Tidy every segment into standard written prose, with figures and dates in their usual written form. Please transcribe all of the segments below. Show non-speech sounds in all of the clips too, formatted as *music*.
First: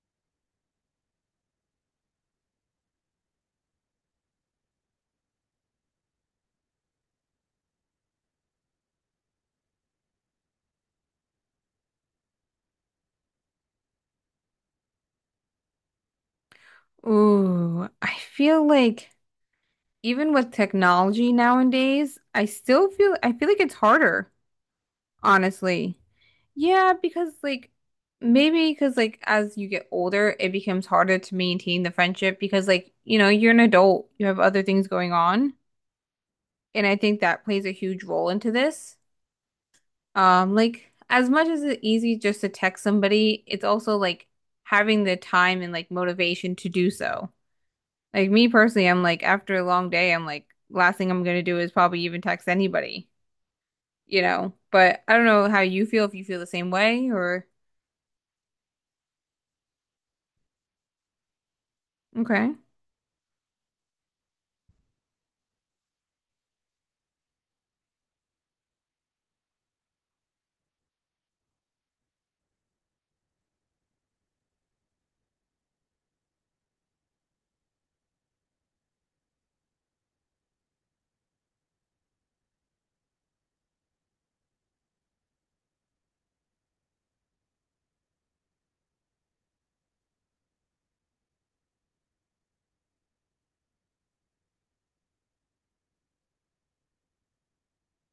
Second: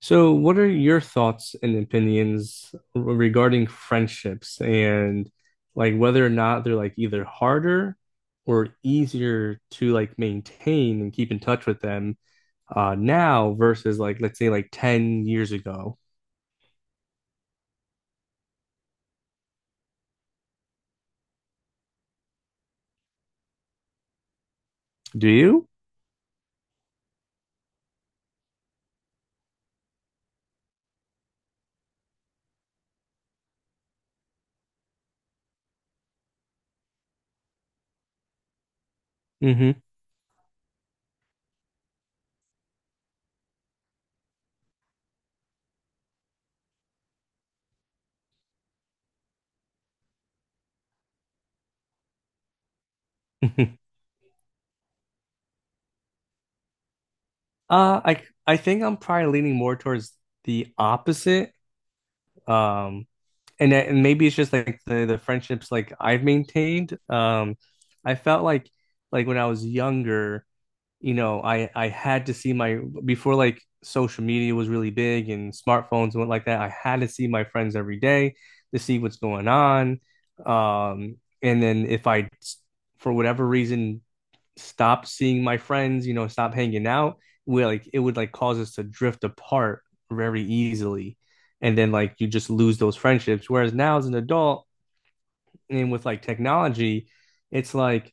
So, what are your thoughts and opinions regarding friendships and like whether or not they're like either harder or easier to like maintain and keep in touch with them now versus like let's say like 10 years ago? Ooh, I feel like even with technology nowadays, I feel like it's harder, Do you? honestly. Yeah, because like maybe because like as you get older, it becomes harder to maintain the friendship because like, you know, you're an adult, you have other things going on, and I think that plays a huge role into this. Hmm Like as much as it's easy just to text somebody, it's also like having the time and like motivation to do so. Like me personally, I'm like after a long day, I'm like last thing I'm gonna do is probably even text anybody, *laughs* you know. But I don't know how you feel if you feel the same way or I think I'm probably leaning more towards the opposite. okay. Um, and maybe it's just like the friendships like I've maintained. I felt like when I was younger. You know, I had to see my before like social media was really big and smartphones went like that. I had to see my friends every day to see what's going on. And then if I, for whatever reason, stopped seeing my friends, you know, stop hanging out, we like it would like cause us to drift apart very easily, and then like you just lose those friendships. Whereas now as an adult and with like technology, it's like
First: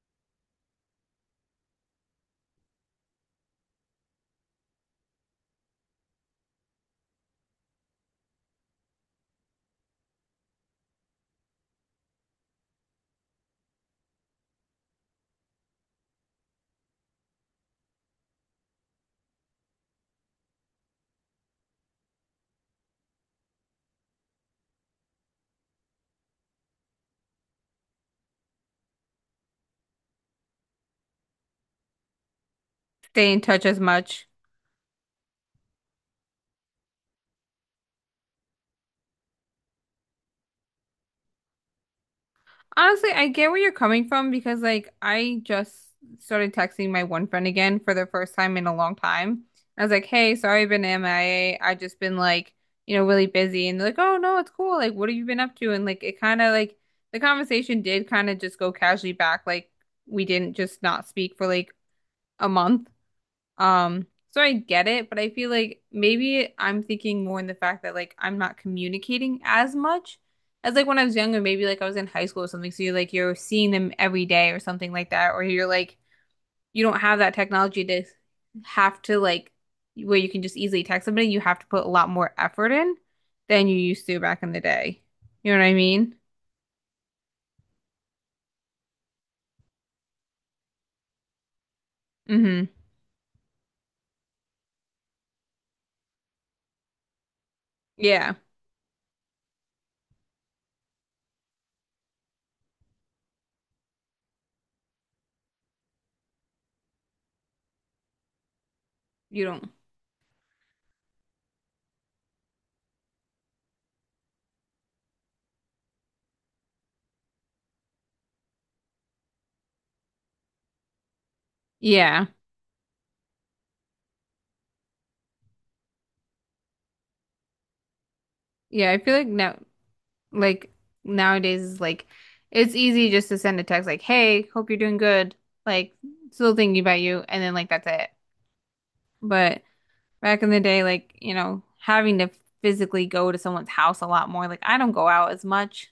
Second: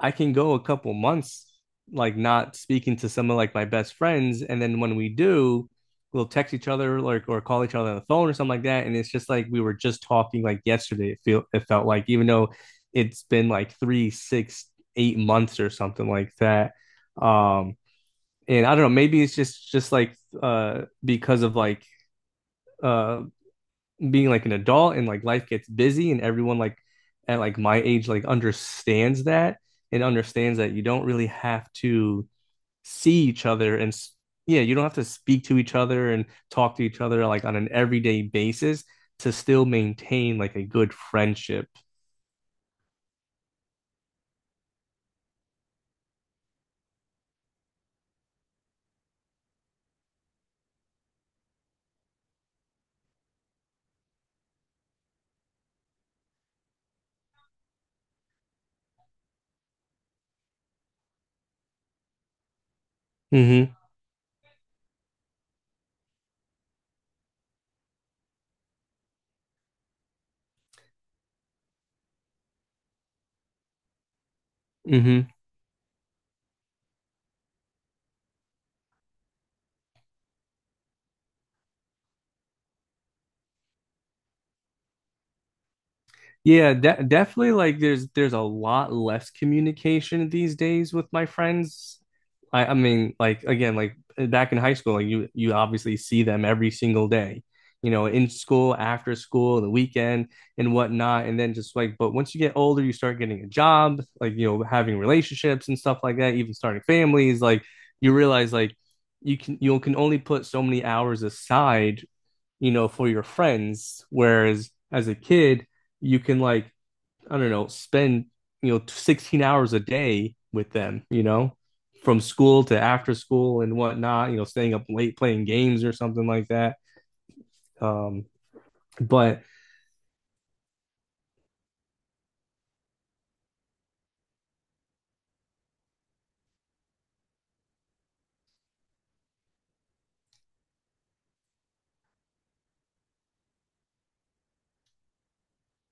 I can go a couple months like not speaking to some of like my best friends, and then when we do, we'll text each other like or call each other on the phone or something like that, and it's just like we were just talking like yesterday. It felt like even though it's been like 3, 6, 8 months or something like that. Um, and I don't know, maybe it's just like because of like uh being like an adult and like life gets busy and everyone like at like my age like understands that and understands that you don't really have to see Stay in each touch other as and much. yeah, you don't have to speak to each other and talk to each other like on an everyday basis to still maintain like a good friendship. Honestly, I get where you're coming from because like I just started texting my one friend again for the first time in a long time. I was like, "Hey, sorry I've been MIA. I A. I just been like, you know, really busy." And they're like, "Oh no, it's cool. Like, what have you been up to?" And like it kind of like the conversation did kind of just go casually back like we didn't just not speak for like a month. Hmm So I get it, but I feel like maybe I'm thinking more in the fact that like I'm not communicating as much as like when I was younger, maybe like I was in high school or something. So you're like you're seeing them every day or something like hmm that, or you're like you don't have that technology to have to like where you can just easily text somebody, you have to put a lot more effort in than you used to back in the day. You know what I mean? Yeah, de definitely like there's a lot less communication these days with my friends. Mm-hmm. I mean, like again, like back in high school, like you obviously see them every single day, you know, in Yeah. school, after school, the weekend and whatnot. And then just like, but once you get older, you start getting a job, like you know, having relationships and stuff like that, even starting families, like you realize like you You can don't. you can only put so many hours aside you know, for your friends. Whereas as a kid, you can like, I don't know, spend, you know, 16 hours a day with them, you know, from Yeah. school to after school and whatnot, you know, staying up late playing games or something like that. Um, Yeah, I feel like but now. Like nowadays is like it's easy just to send a text like, "Hey, hope you're doing good." Like still thinking about you and then like that's it. But back in the day like, you know, having to physically go to someone's house a lot more. Like I don't go out as much,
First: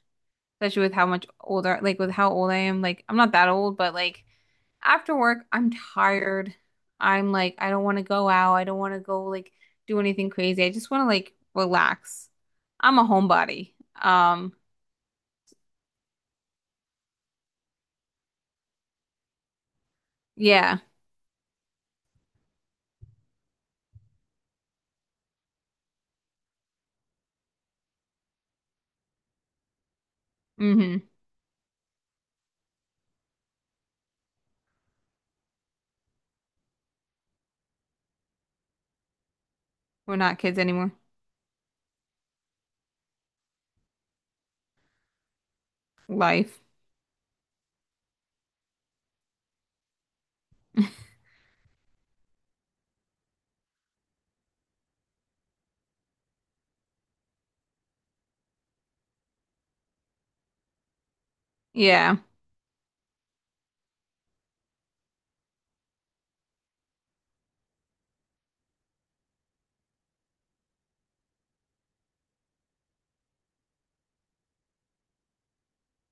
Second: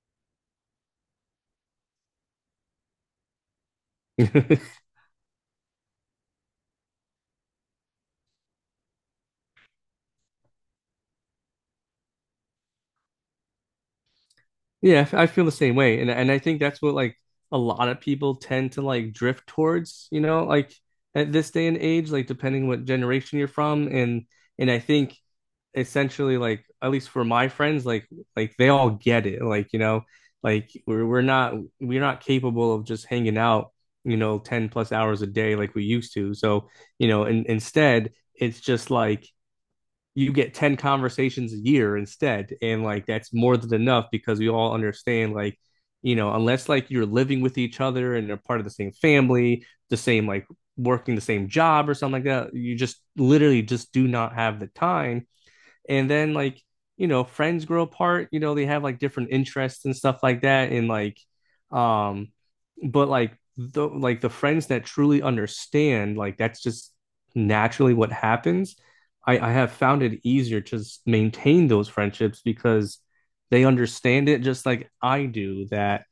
especially with how much older like with how old I am. Like I'm not that old, but *laughs* like yeah, after work, I'm tired. I'm like I don't want to go out. I don't want to go like do anything crazy. I just want to like relax. I'm a homebody. Um, I feel the same way. And I think that's what like a lot of people tend to like drift towards, you know, like yeah. at this day and age, like depending what generation you're from. And I think essentially like at least for my friends like they all get it like you know like Hmm. we're not capable of just hanging out you know 10 plus hours a day like we used to so you know and instead it's just like We're you not get kids 10 anymore. conversations a year instead and like that's more than enough because we all understand like you know Life. unless like you're living with each other and they are part of the same family the same like working the same job or something like that you just literally just do not have the time and then like, you know, friends grow apart, you know, they have like different interests and stuff like that. And like, Yeah. um, but like the friends that truly understand, like that's just naturally what happens. I have found it easier to maintain those friendships because they understand it just like I do that,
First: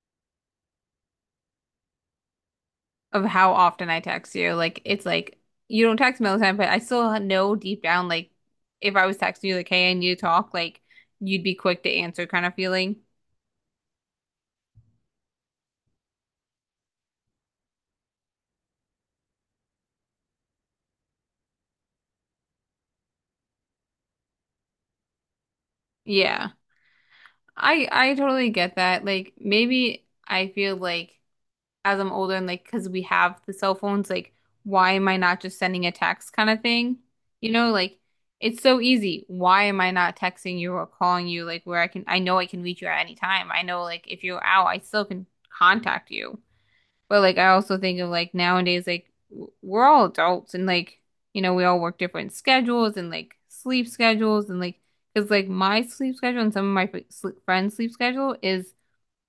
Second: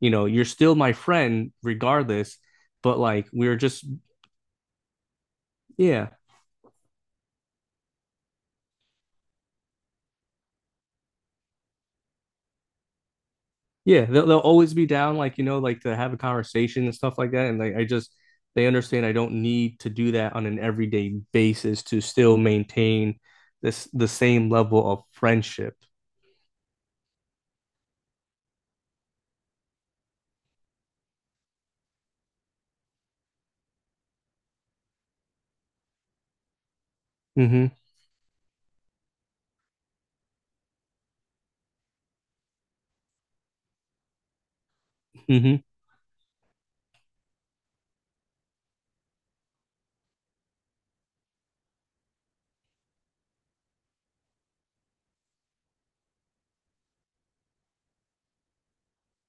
you know, you're still my friend regardless, but Of like how we're just often I text you. Like, it's like you don't yeah. text me all the time, but I still know deep down, like, if I was texting you, like, hey, I need to talk, like, you'd be quick to answer kind of feeling. Yeah, they'll always be down, like you know, like to have a conversation and stuff like that. And like I just they understand I don't need to do that on an everyday basis to still maintain this the same level of friendship. Yeah. I totally get that. Like, maybe I feel like as I'm older and like because we have the cell phones, like why am I not just sending a text kind of thing? You Hmm know, like it's so easy. Why am I not texting you or calling you like where I can I know I can reach you at any time. I know like if you're out, I still can hmm contact you. But like I also think of like nowadays like we're all adults and like you know we all work different schedules and like sleep schedules and like because like my sleep schedule and some of my friends' sleep schedule is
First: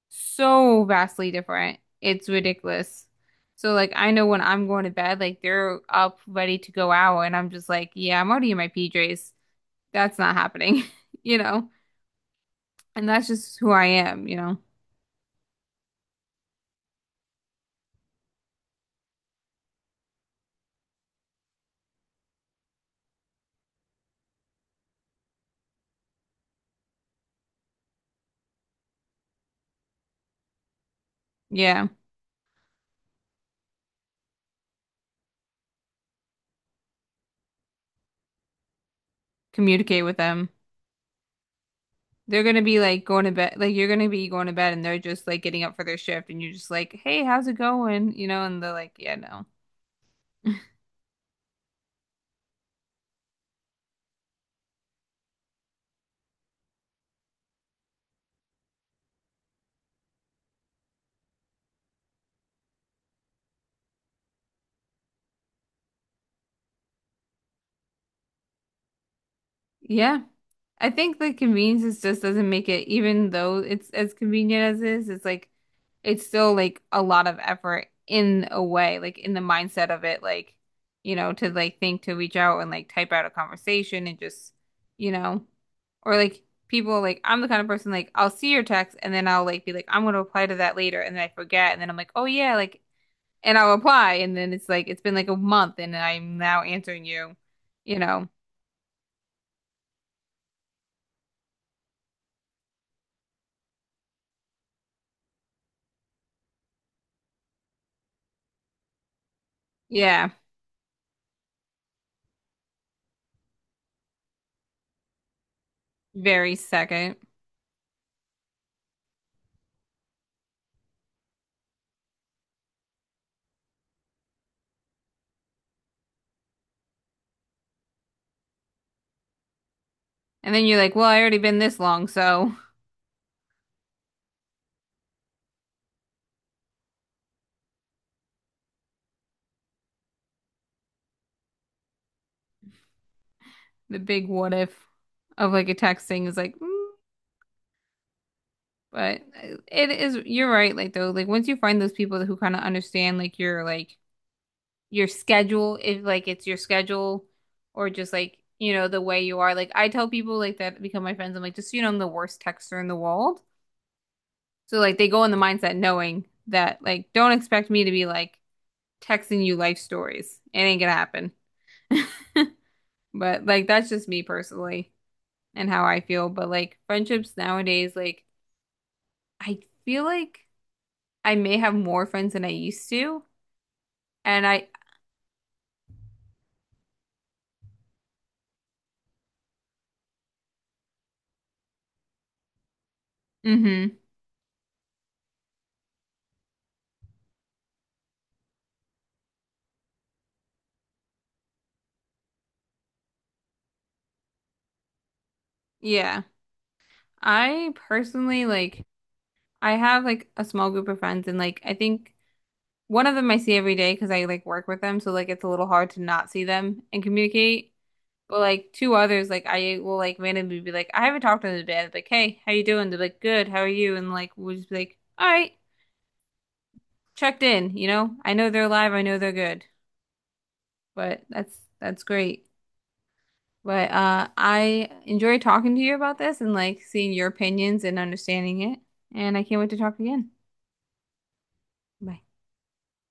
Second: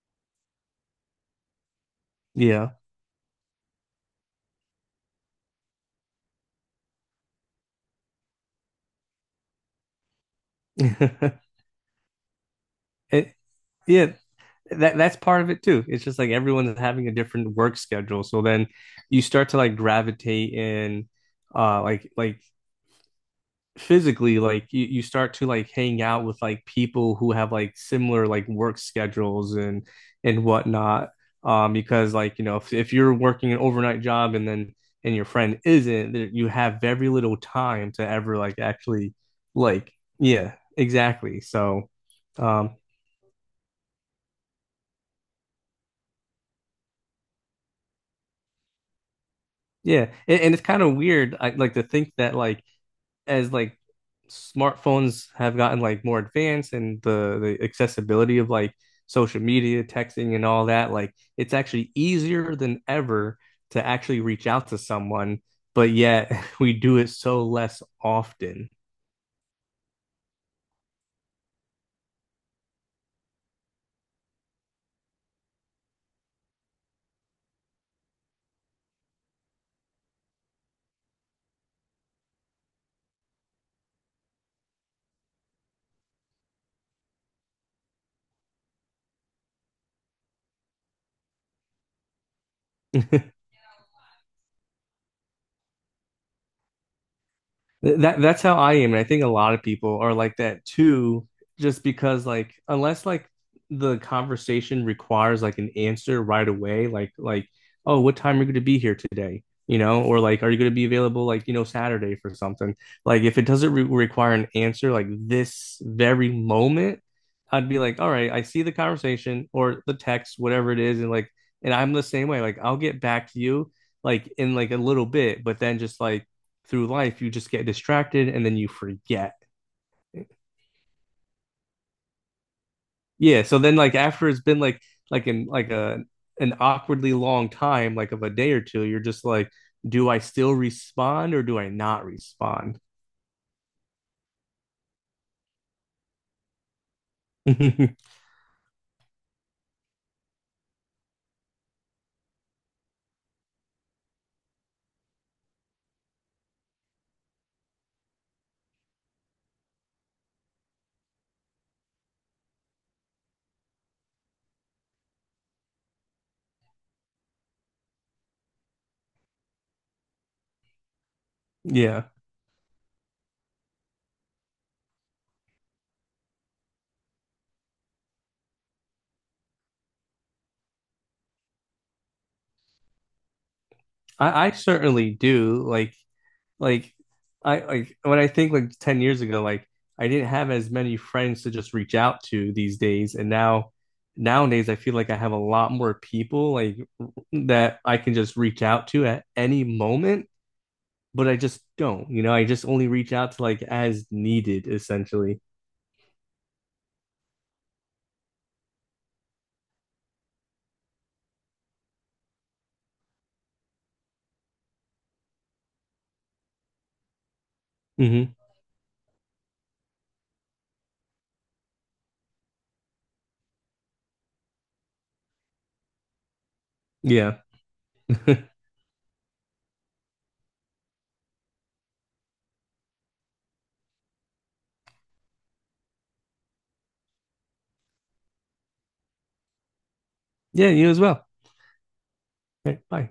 so vastly different. It's Yeah. ridiculous. So like I know when I'm going to bed, like they're up ready to go out and I'm just like, yeah, I'm already in my PJs. That's not happening, *laughs* you *laughs* know? And that's It, just who I yeah, am, you know? that's part of it too. It's just like everyone's having a different work schedule. So then you start to like gravitate in like physically like you start to like hang out with like people who have like similar like work schedules and whatnot Yeah. because like you know if you're working an overnight job and then and your friend isn't there- you have very little time to ever like actually like Communicate with them. yeah exactly so They're gonna um be like going to bed, like you're gonna be going to bed and they're just like getting up for their shift and you're just like, hey, how's it going? You know, and they're like, yeah, no. yeah and, *laughs* and it's kind of weird I, like to think that like as like smartphones have gotten like more advanced and the accessibility of like social media, texting and all that, like it's actually easier than ever to actually reach out to someone, but yet *laughs* we do it so less often. Yeah. I think the convenience just doesn't make it, even though it's as convenient as it is, it's like it's still like a lot of effort in a way, like in the mindset of it, like, you know, to like think to reach out and like type out a conversation and just, you know, or like people like I'm the kind of person like I'll see your text and then I'll like be like, I'm gonna reply to that later and then I forget and then I'm like, oh yeah, like *laughs* and I'll reply and then it's like it's been like a month and I'm now answering you, Th- you That know. that's how I am, and I think a lot of people are like that too, just because like unless like the conversation requires like an answer right away, like oh, what time are you going to be here today? You know, or Yeah. like are you going to be available like you know Saturday for something? Like if it doesn't re require an answer like this very Very moment, second. I'd be like, all right, I see the conversation or the text, whatever it is, and like and I'm the same way. Like I'll get back to you like in like a little bit, but then just like through life you just get distracted and then you forget And then you're like, well, I already been this long, so yeah so then like after it's been like in like a an awkwardly long time like of a day or two you're just like do I still respond or do I not respond. *laughs* the big what if of like a text thing is like, mm, *laughs* but it is, you're right, like though, like once you find those people who kind of understand like your schedule, if like it's your schedule or just like, you know, the way you are. Like I tell people like that become my friends, I'm like, just so you know, I'm the worst texter in the world. So like they go in the mindset knowing that like don't expect me to be like texting you life stories. It ain't gonna happen. *laughs* Yeah, But like that's just me personally and how I feel. But like friendships nowadays, like I feel like I may have more friends than I used to. And I I, certainly do like I like when I think like 10 years ago, like I didn't have as many friends to just reach out to these days. And now hmm, nowadays I feel like I have a lot more people like that I can just reach out to at any moment, but I just don't, you know, I just only reach out to like as needed essentially. yeah. I personally like I have like a small group of friends and like I think one of them I see every day because I like work with them, so like it's a little hard to not see them and communicate. Hmm But like two others, like I will like randomly be like, I haven't talked to them today. I'll be like, hey, how you doing? They're like, good, how are you? And like we'll just be like, all right. Yeah. Checked in, you know? I know *laughs* they're alive, I know they're good, but that's great. But I enjoy talking to you about this and like seeing your opinions and understanding it. And I can't wait to talk again. Yeah, you as well. Bye. Okay, bye.